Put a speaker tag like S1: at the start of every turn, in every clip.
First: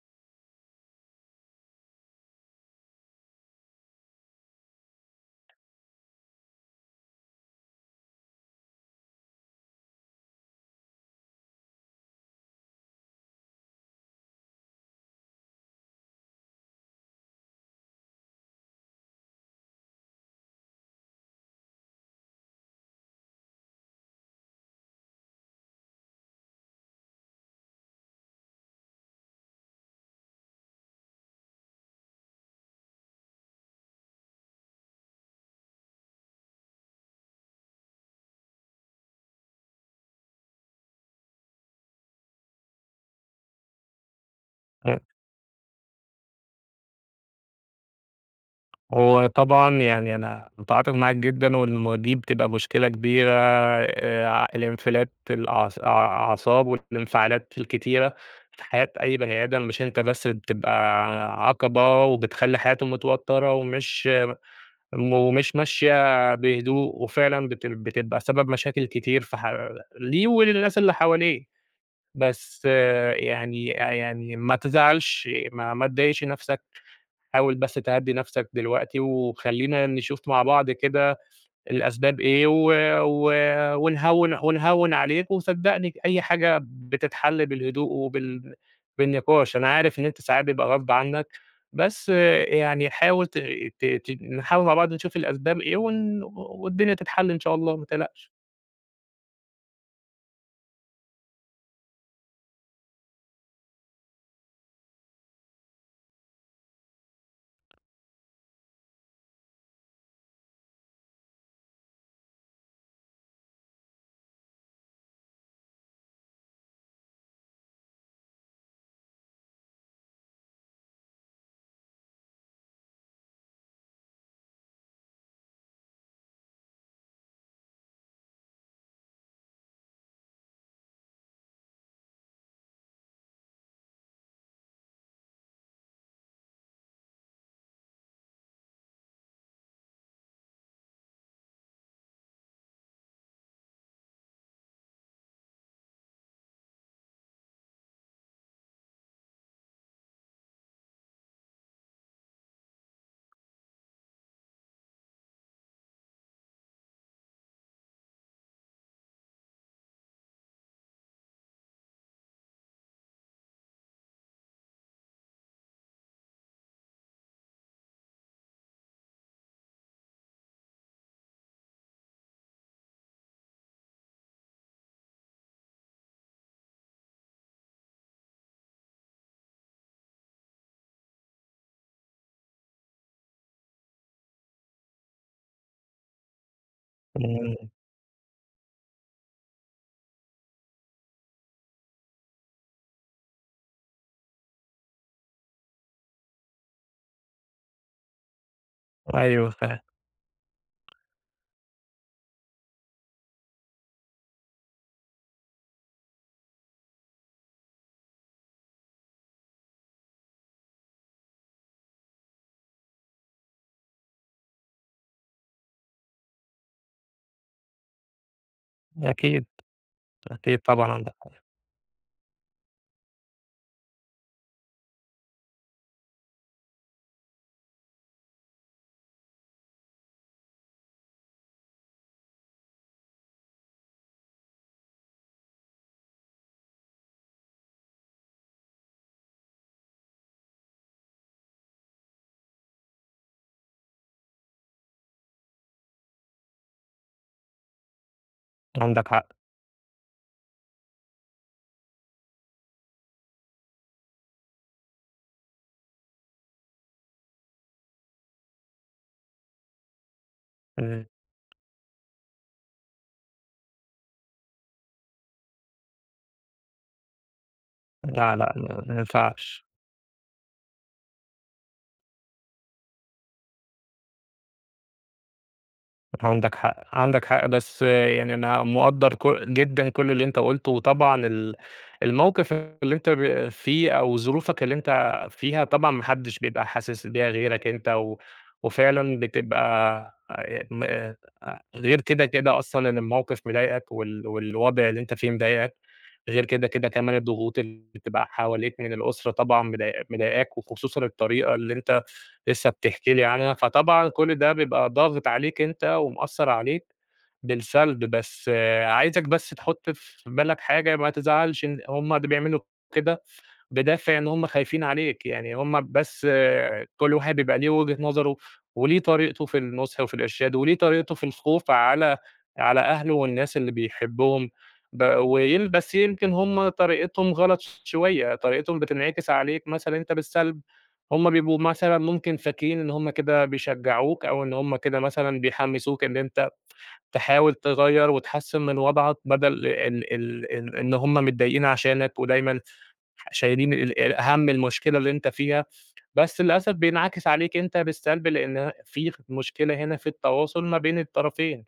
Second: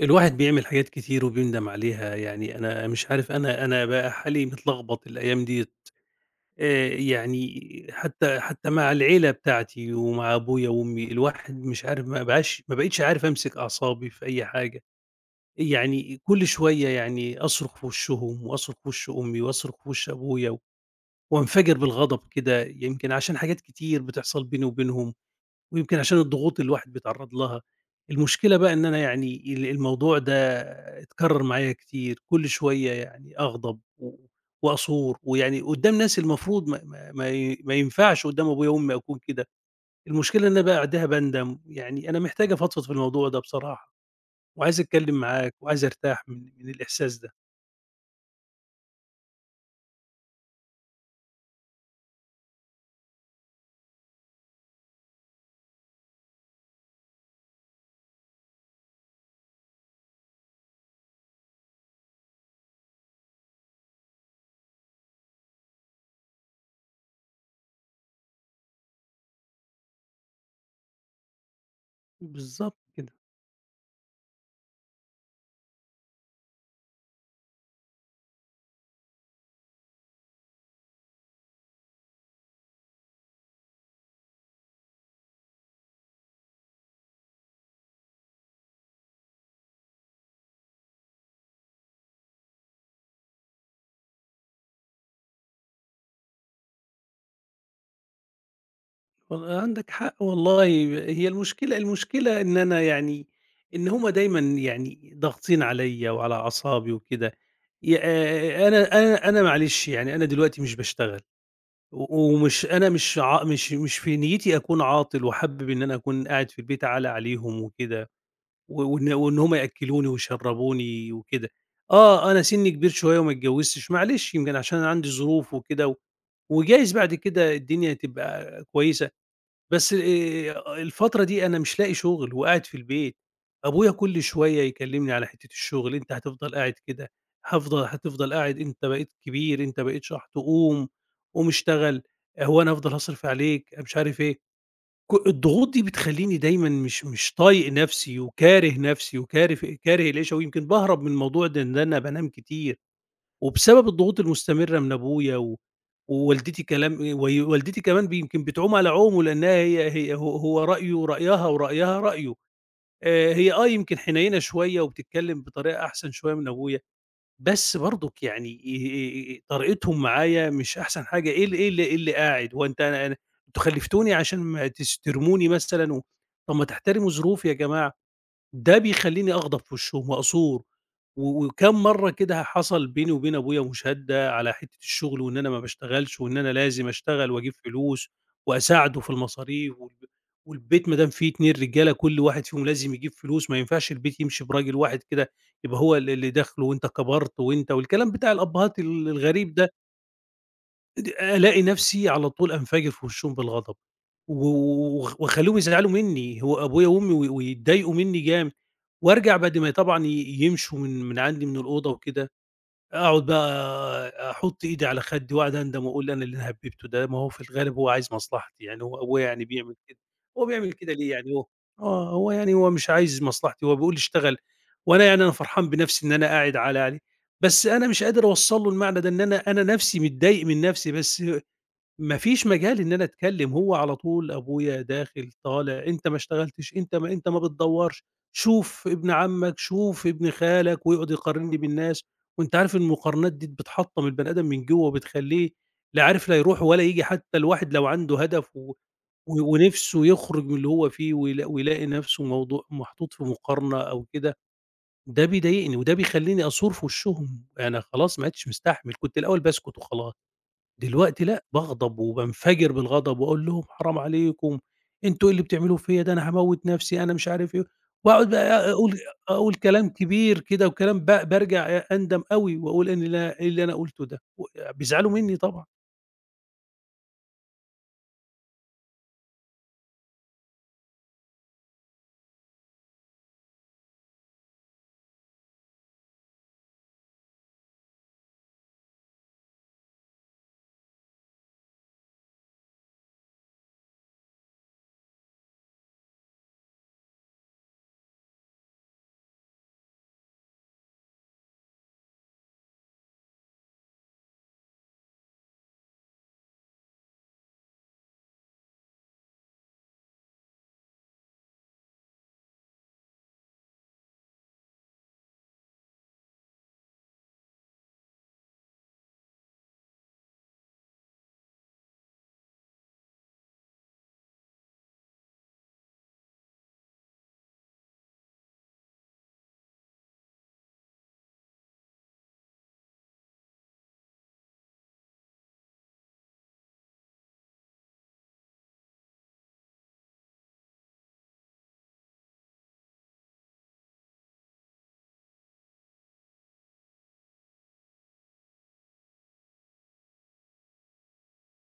S1: الواحد بيعمل حاجات كتير وبيندم عليها. يعني أنا مش عارف أنا أنا بقى حالي متلغبط الأيام دِيَّة. آآ يعني حتّى حتّى مع العيلة بتاعتي ومع أبويا وأمي الواحد مش عارف ما بقاش ما بقيتش عارف أمسك أعصابي في أي حاجة. إ يعني إ كل شوية يعني أصرخ في وِشّهم وأصرخ في وِش أمي وأصرخ في وِش أبويا و وأنفجِر بالغضب كده يمكن عشان حاجات كتير بتحصل بيني وبينهم، ويمكن عشان الضغوط اللي الواحد بيتعرض لها. المشكلة بقى إن أنا يعني ال الموضوع ده اتكرر معايا كتير. كل شوية يعني أغضب و وأثور، ويعني قدّام ناس المفروض ما ما ما ي ما ينفعش قدّام أبويا وأمي أكون كده. المشكلة إن أنا بَعدها باندم. يعني أنا محتاج أفضفض في الموضوع ده بصراحة، وعايز أتكلم معاك، وعايز أرتاح من ال من الإحساس ده.
S2: هو طبعًا يعني أنا متعاطف معاك جدًا، والموا دي بتبقى مشكلة كبيرة، آآ ع الانفلات الأع أع أع أعصاب والانفعالات الكتيرة في حياة أي بني آدم، مش أنت بس اللي بتبقى عقبة وبتخلّي حياته متوترة ومش ما م ومش ماشية بهدوء، وفعلًا بتل بتبقى سبب مشاكل كتير في حَ ليه وللناس اللي حواليه. بس
S1: بالضبط كده.
S2: يعني أ يعني ما تزعلش ما ما تضايقش نَفْسك، حاول بس تهدّي نَفْسك دلوقتي، وخلّينا نشوف مع بعض كده الأسباب إيه و و ونهوّن، ونهوّن عليك، وصدّقني ج أي حاجة بتتحل بالهدوء وبالن بالنِقاش. أنا عارف إن أنت ساعات بيبقى غصب عنّك، بس يعني حاول ت ت تيجي نحاول مع بعض نشوف الأسباب إيه و ن و والدنيا تتحل إن شاء الله، ما تقلقش.
S1: وال عندك حق والله ب هي المشكلة المشكلة إن أنا يعني إن هم دايمًا يعني ضاغطين عليّا وعلى أعصابي وكده يا آآ أنا أنا أنا معلش يعني أنا دلوقتي مش باشتغل و ومش أنا مش ع مش مش في نيّتي أكون عاطل وحابب إن أنا أكون قاعد في البيت عالة عليهم وكده، و وإن وإن هم يأكّلوني ويشرّبوني وكده، آه، أنا سِنّي كبير شوية وما اتجوِّزتش معلش يمكن عشان أنا عندي ظروف وكده و وجايز بعد كده الدنيا تبقى كويسة، بس آآ الفترة دي أنا مش لاقي شُغل وقاعد في البيت، أبويا كل شوية يكلِّمني على حتّة الشُغل، "أنت هتفضل قاعد كده، هافضل هتفضل قاعد، أنت بقيت كبير، أنت بقيت شَحْط قُوم، قُوم اشتغل، آآ هو أنا هافضل هاصرِف عليك." أنا مش عارف إيه. ك الضغوط دي بتخلّيني دايمًا مش مش طايق نَفْسي وكاره نَفْسي وكارف كاره العيشة ويمكن باهرب من الموضوع ده إن أنا بانام كتير، وبسبب الضغوط المستمرة من أبويا و ووالدتي كلام أي وي والدتي كمان ب يمكن بتعوم على عومه لإنّها هي هي ه هو رأيه رأيها، ورأيها رأيه. آآ هي آه، يمكن حنيّنة شوية وبتتكلِّم بطريقة أحسن شوية من أبويا، بس برضُك يعني آآ، آآ طريقتهم معايا مش أحسن حاجة إيه ال إيه ال إيه اللي قاعد، هو أنت أنا أنا أنتم خلِّفتوني عشان ما تس ترموني مثلًا و طَب ما تحترموا ظروفي يا جماعة. ده بيخلّيني أغضب في وِشّهم وأثور و وكام مرّة كده ه حصل بيني وبين أبويا مُشادة على حتّة الشُغل وإن أنا ما باشتغلش وإن أنا لازم أشتغل وأجيب
S2: إمم.
S1: فلوس وأساعده في المصاريف والب والبيت ما دام في 2 رجالة كل واحد فيهم ولازم يجيب فلوس، ما ينفعش البيت يمشي براجل واحد كده يبقى هو اللي اللي داخله وأنت كبرت وأنت والكلام بتاع الأبّهات ال
S2: أيوه،
S1: الغريب ده.
S2: فاهم.
S1: إد ألاقي نَفْسي على طول أنَفجِر في وِشّهم بالغضب و و وخ واخلّيهم يزعلوا منّي، هو أبويا وأمي وي ويتضايقوا منّي جامد وأرجع بعد ما ي طبعًا ي يمشوا من من عندي من الأوضة وكده، أقعُد بقى أ أحُط إيدي على خدّي وأقعُد أندم وأقول أنا إيه اللي هَبِّبته ده؟ ما هو في الغالب هو عايز مصلحتي، يعني هو أبويا يعني
S2: أكيد.
S1: بيعمل كده، هو
S2: أكيد،
S1: بيعمل
S2: طبعًا
S1: كده ليه
S2: عندك
S1: يعني
S2: حق.
S1: هو آه، هو يعني هو مش عايز مصلحتي، هو بيقول لي اشتغل وأنا يعني أنا فرحان بنَفْسي إن أنا قاعد عالة عليه، بس أنا مش قادر أوصّل له المعنى ده، إن أنا أنا نَفْسي متضايق من نَفْسي، بس ما فيش مجال إن أنا أتكلِّم، هو على طول أبويا داخِل طالع "أنت ما اشتغلتش، أنت ما أنت ما بتدوّرش، شوف ابن عمَّك، شوف ابن خالك." ويقعُد يقارنّي بالناس وأنت عارف المقارنات دي د بتحطّم البني آدم من جوّه وبتخلّيه لا عارف لا يروح ولا ييجي، حتّى الواحد لو عنده هدف و
S2: عندك حق.
S1: و ونِفْسه يخرُج من اللي هو فيه ويلا ويلاقي نَفْسه موضوع محطوط في مقارنة أو كده، ده بيضايقني وده بيخلّيني أثور في وِشّهم. أنا خلاص ما عُدتش مستحمل، كنت الأول باسكت وخلاص،
S2: إمم.
S1: دلوقتي لأ، باغضب وبانفجر بالغضب وأقول لهم: "حرام عليكم، أنتم إيه اللي بتعملوه فيّا ده أنا هاموّت نَفْسي،" أنا مش عارف إيه، وأقعُد
S2: لأ، لأ،
S1: بقى
S2: ما
S1: أقول
S2: ما
S1: أ أقول
S2: ينفعش.
S1: كلام كبير كده وكلام ب بارجع ع أندم أوي وأقول أنا لأ، إيه اللي أنا قُلته ده؟! وأ بيزعلوا منّي طبعًا.
S2: عندك حق، عندك حق، بس يعني أنا مقدّر ك جدًا كل اللي أنت قُلته وطبعًا ال الموقِف اللي أنت ب فيه أو ظروفك اللي أنت فيها، طبعًا ما حدّش بيبقى حاسس بيها غيرك أنت و وفعلًا بتبقى آآ م آآ غير كده، كده أصلًا إن الموقِف مضايقك وال والوضع اللي أنت فيه مضايقك، غير كده، كده كمان الضغوط اللي بتبقى حواليك من الأسرة طبعًا مضاي مضايقاك وخصوصًا الطريقة اللي أنت لسّه بتحكي لي عنها، فطبعًا كل ده بيبقى ضاغط عليك أنت ومأثّر عليك بالسلب، بس عايزك بس تحُط في بالك حاجة، ما تزعلش إن هم ده بيعملوا كده بدافِع إن هم خايفين عليك. يعني هم بس كل واحد بيبقى ليه وِجهة نظره وليه طريقته في النُصح وفي الإرشاد وليه طريقته في الخوف على على أهله والناس اللي بيحبّهم. ب وين بس يمكن هم طريقتهم غلط ش شوية، طريقتهم بتنعكس عليك مثلًا أنت بالسلب، هم بيبقوا مثلًا ممكن فاكرين إن هم كده بيشجّعوك أو إن هم كده مثلًا بيحمّسوك إن أنت تحاول تغيّر وتحسّن من وضعَك بَدَل ال ال ال إن هم متضايقين عشانك ودايمًا ح شايلين ال ال هَم المشكلة اللي أنت فيها، بس للأسف بينعكس عليك أنت بالسلب، لإن ه في خ مشكلة هنا في التواصل ما بين الطرفين،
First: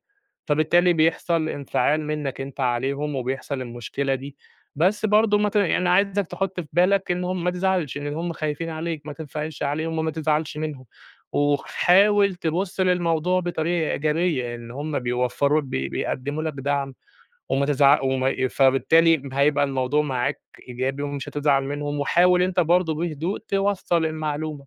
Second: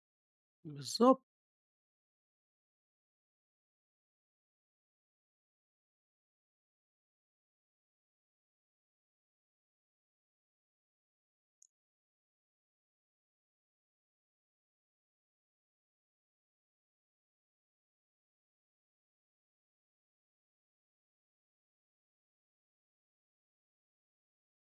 S2: فبالتالي
S1: بالضبط.
S2: بيحصل انفعال منّك أنت عليهم وبيحصل المشكلة دي. بس برضه ما ت يعني عايزك تحُط في بالك إن هم ما تزعلش، لإن هم خايفين عليك، ما تنفعلش عليهم وما تزعلش منهم، وخ حاول تبُص للموضوع بطريقة إيجابية إن هم بيوفّروا بي بيقدّموا لك دعم وما تزع وما ي فبالتالي م هيبقى الموضوع معاك إيجابي ومش هتزعل منهم وحاول أنت برضه بهدوء توصّل المعلومة،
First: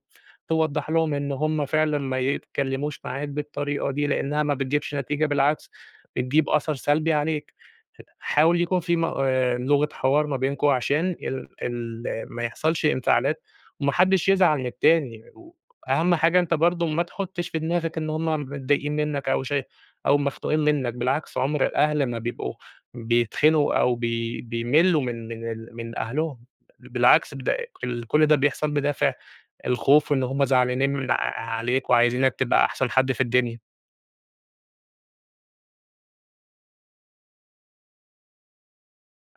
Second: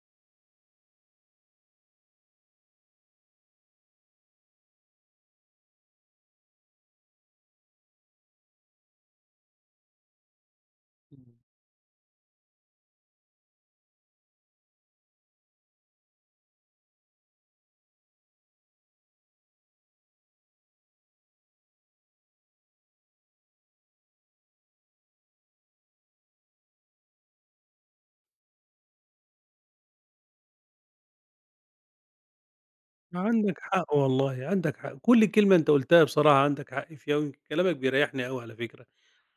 S2: توضّح لهم إن هم فعلًا ما يتكلِّموش معاك بالطريقة دي لإنّها ما بتجيبش نتيجة، بالعكس بتجيب أثَر سلبي عليك. ه حاول يكون في مق آآ، لغة حوار ما بينكم عشان
S1: إمم.
S2: ال ال ما يحصلش انفعالات وما حدّش يزعل من التاني. وأهَم حاجة أنت برضه ما تحُطّش في دماغك إن هم متضايقين منّك أو شاي أو مختوقين منّك، بالعكس عُمر الأهل ما بيبقوا بيتخنقوا أو بي بيملّوا من من ال من أهلهم، بَل بالعكس بد أق ال كل ده بيحصل بدافِع الخوف وإن هم زعلانين من ع عليك وعايزينك تبقى أحسن حد في
S1: عندك
S2: الدنيا.
S1: حق والله، عندك حق. كل كلمة أنت قُلتها بصراحة عندك حق فيها ويمكن كلامك بيريّحني أوي على فكرة.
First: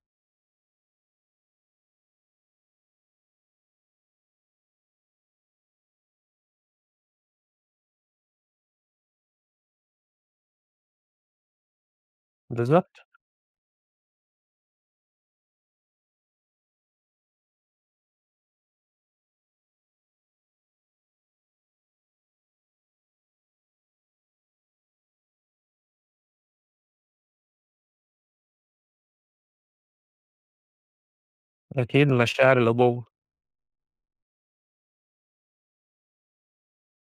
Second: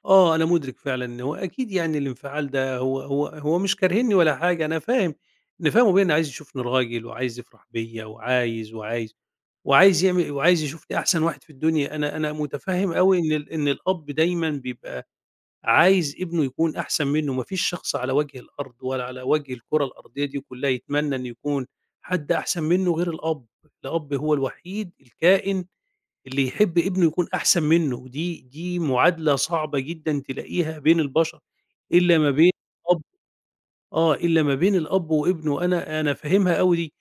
S1: آه، أنا مُدرك فعلًا إن هو أكيد يعني الانفعال ده هو هو هو مش كارهينّي ولا حاجة، أنا فاهم أنا فاهم أبويا إن عايز يشوفني راجل وعايز يفرح بيّا وعايز، وعايز، وعايز يعمل وعايز يشوفني أحسن واحد في الدنيا. أنا أنا مُتفهِّم
S2: بالضبط.
S1: أوي إن ال إن الأب دايمًا بيبقى عايز ابنه يكون أحسن منُّه، ما فيش شخص على وَجه الأرض ولا على وَجه الكُرة الأرضية دي كُلّها يتمنّى إن يكون حد أحسن منّه غير الأب، الأب هو الوحيد الكائن اللي يحب ابنه يكون أحسن منُّه، ودي دي مُعادلة صعبة جدًا تلاقيها بين البشر
S2: أكيد
S1: إلّا ما بين
S2: مشاعر
S1: الأب
S2: الأبوّة.
S1: آه، إلّا ما بين الأب وابنه، أنا أنا فاهمها أوي دي.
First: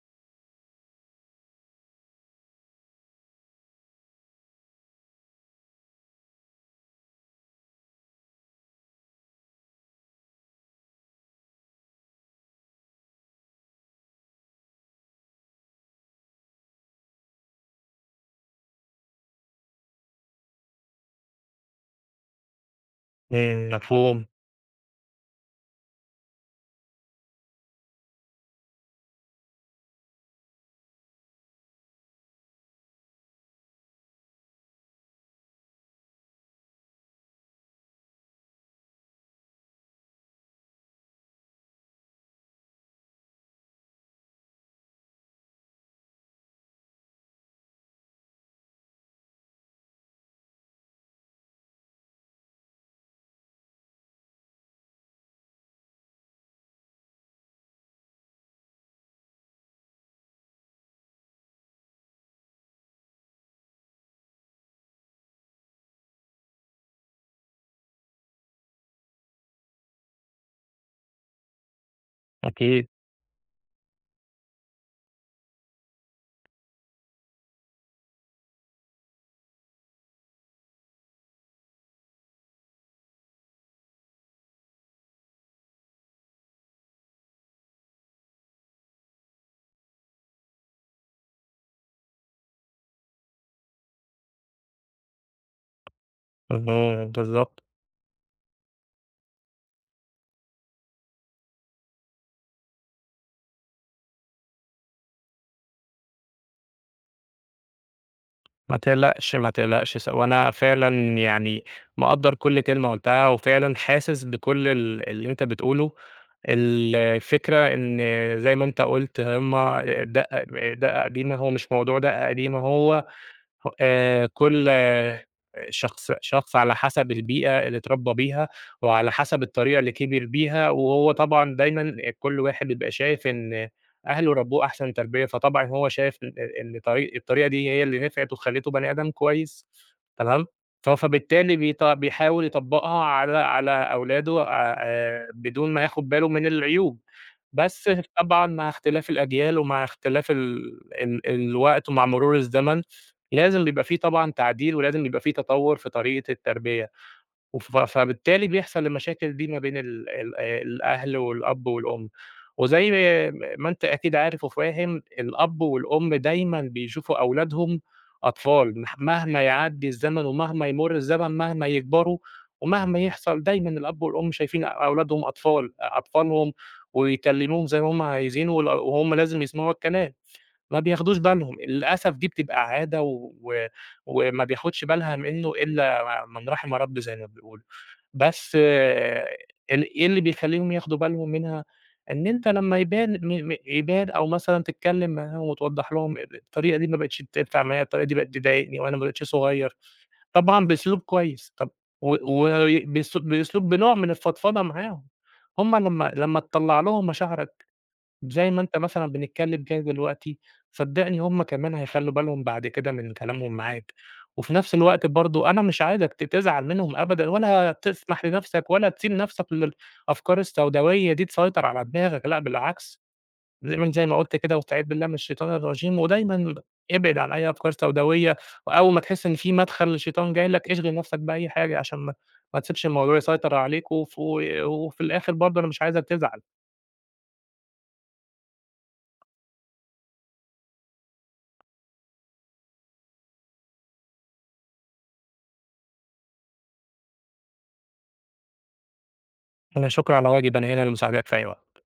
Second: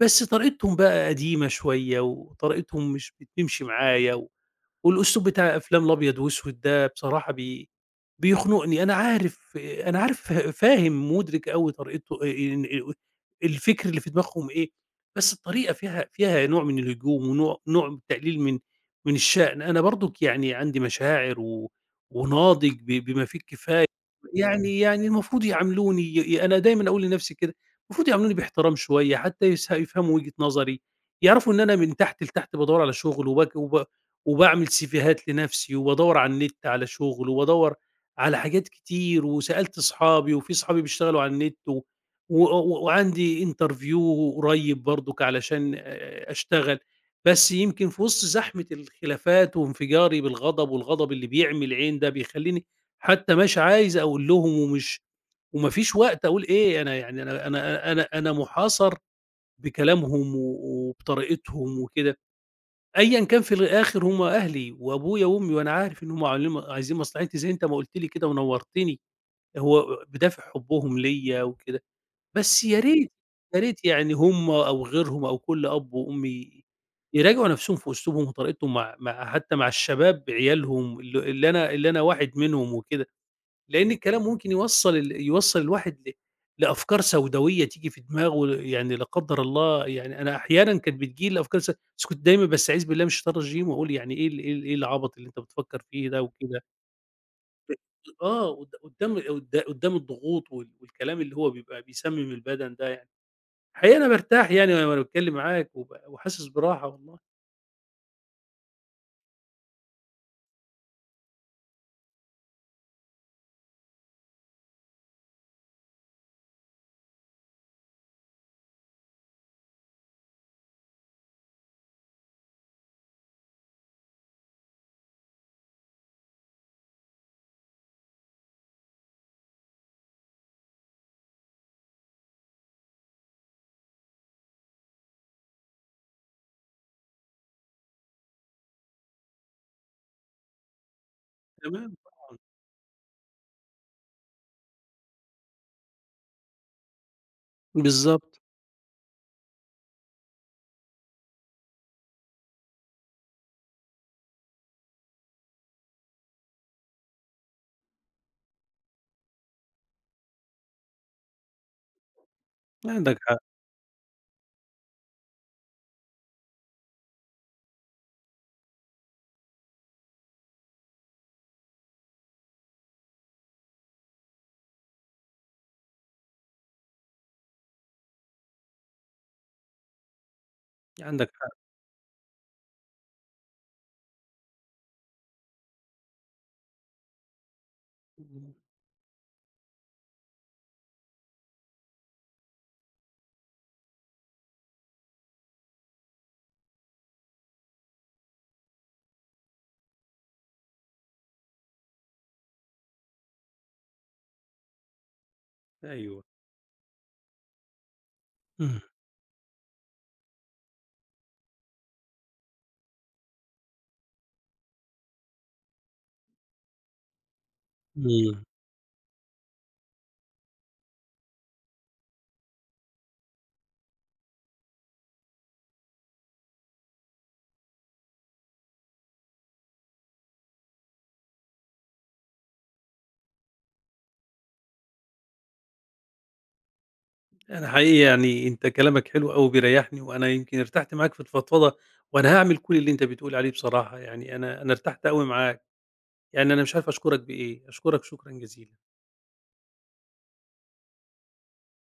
S1: بس طريقتهم بقى قديمة شوية وطريقتهم مش بتمشي معايا و والأسلوب بتاع أفلام الأبيض وأسود ده بصراحة بي بيخنقني. أنا عارف أنا عارف ف فاهم، مُدرك أوي طريقته آآ إن آآ الفِكْر اللي في دماغهم إيه، بس الطريقة فيها فيها نوع من الهجوم ونوع نوع من تقليل من من الشأن. أنا برضُك يعني عندي مشاعر و وناضج ب بما فيه
S2: ان
S1: الكفاية
S2: مفهوم.
S1: يعني يعني المفروض يعاملوني ي يا أنا دايمًا أقول لنَفْسي كده، مفروض يعاملوني بإحترام شوية حتّى يسه يفهموا وِجهة نظري، يعرفوا إن أنا من تحت لتحت بادوّر على شُغل وبك وب وباعمل سيفيهات لنَفْسي وبادوّر على النِت على شُغل وادوّر على حاجات كتير وسألت أصحابي وفي أصحابي بيشتغلوا على النِت و وأ و وعندي interview قريّب برضُك علشان آآ أشتغل. بس يمكن في وِسط زحمة الخلافات وانفجاري بالغضب والغضب اللي بيعمي العين ده بيخلّيني حتّى مش عايز أقول لهم ومش وما فيش وقت أقول إيه، أنا يعني أنا أنا أنا أنا مُحاصر بكلامهم و و وبطريقتهم وكده، أيًا كان في الآخِر هم أهلي وأبويا وأمي وأنا عارف إن هم عاملين ما عايزين مصلحتي، زي أنت ما قُلت لي كده ونوّرتني، هو آآ بدافِع حبّهم ليّا وكده. بس يا
S2: أكيد.
S1: ريت، يا ريت يعني هم أو غيرهم أو كل أب وأم ي يراجعوا نَفْسهم في أسلوبهم وطريقتهم مع مع حتّى مع الشباب عيالهم ال اللي أنا اللي أنا واحد منهم وكده. لإن الكلام ممكن يوصّل ال يوصّل الواحد ل لأفكار سوداويّة تيجي في دماغه ل يعني لا قدّر الله يعني أنا أحيانًا كانت بتيجي لي الأفكار الس بس كنت دايمًا بأستعيذ بالله من الشيطان الرجيم وأقول يعني إيه ال إيه ال إيه العَبَط اللي أنت بتفكّر فيه ده؟! وكده.
S2: اهم، بالضبط.
S1: [unintelligible] آه، قد قُدّام و قد قُدّام الضغوط وال والكلام اللي هو بيبقى بيسمّم البَدَن ده يعني، حقيقي أنا بارتاح يعني وأنا وأنا باتكلِّم معاك وب وحاسس براحة والله.
S2: ما تقلقش، ما تقلقش، س وأنا فعلًا يعني مِقَدَّر كُلّ كلمة قُلتها، وفعلًا حاسس بكُلّ ال اللي أنت بتقوله، الفكرة إن زي ما أنت قُلت هُم دَقّة دَقّة قديمة، هو مش موضوع دَقّة قديمة، هو آآ، كل آآ، شخص شخص على حسب البيئة اللي اتربّى بيها، وعلى حسب الطريقة اللي كِبِر بيها، وهو طبعًا دايمًا كُلّ واحد بيبقى شايف إن أهله ربّوه أحسن تربية، فطبعًا هو شايف إن طريقة الطريقة دي هي اللي نِفعِت وخلّيته بني آدم كويس، تمام، ف فبالتالي بيط
S1: تمام، طبعًا.
S2: بيحاول يطبّقها على على أولاده آآ، بدون ما ياخد باله من العيوب، بس
S1: بالضبط.
S2: طبعًا مع اختلاف الأجيال ومع اختلاف ال ال الوقت ومع مرور الزمن، لازم بيبقى في طبعًا تعديل، ولازم يبقى في تطوّر في طريقة التربية. وف فبالتالي بيحصل المشاكل دي ما بين ال ال آآ، الأهل والأب والأم، وزَي
S1: عندك حق.
S2: م ما أنت أكيد عارف وفاهم، الأب والأم دايمًا بيشوفوا أولادهم أطفال، مح مهما يعدّي الزمن ومهما يمُرّ الزمن، مهما يكبروا، ومهما يحصل، دايمًا الأب والأم شايفين أولادهم أطفال، أطفالهم، ويكلموهم زي ما هم عايزين، وال وهم لازم يسمعوا الكلام، ما بياخدوش
S1: عندك حق.
S2: بالهم للأسف، دي بتبقى عادة و وما بياخدش بالها منه إلّا م من رَحِم ربي زي ما بيقولوا.
S1: امم.
S2: بس آآ، ال إيه اللي بيخلّيهم ياخدوا بالهم منها؟ إن أنت لمّا يبان م م يبان أو مثلًا تتكلم معاهم، وتوضَّح لهم الطريقة دي ما بقِتش تنفع معايا، الطريقة دي بقِت تضايقني، وأنا ما بقيتش صغير، طبعًا بأسلوب كويس، طَب و وبأسل بأسلوب بنوع من الفضفضة معاهم. هم لمّا،
S1: أيوه.
S2: لمّا تطلَّع لهم مشاعرك، زي ما أنت
S1: إمم.
S2: مثلًا بنتكلم كده دلوقتي، صدّقني هم كمان هيخلّوا بالهم بعد كده من كلامهم معاك. وفي نَفْس الوقت برضه أنا مش عايزك ت تزعل منهم أبدًا، ولا تسمح
S1: إمم.
S2: لنَفْسَك، ولا تسيب نَفْسَك لل أفكار السوداوية دي تسيطر على دماغك، لأ بالعكس، دايمًا زي ما زي ما قُلت كده واستعيذ بالله من الشيطان الرجيم، ودايمًا اب ابعد عن أي أفكار سوداوية، وأول ما تحس إن في مدخل للشيطان جاي لك، اشغل نَفْسَك بأي حاجة عشان ما ما تسيبش الموضوع يسيطر عليك، وف وفي الآخر برضه أنا مش عايزك تزعل.
S1: أنا حقيقي يعني أنت كلامك حلو أوي وبيريحني، وأنا يمكن ارتحت معاك في الفضفضة، وأنا هاعمل كُلّ اللي أنت بتقول عليه بصراحة، يعني أنا، أنا ارتحت أوي معاك، يعني أنا مش عارف أشكرك بإيه، أشكرك شكرًا جزيلًا.
S2: لا شكر على واجب، أنا هنا لمساعدتك في أي وقت.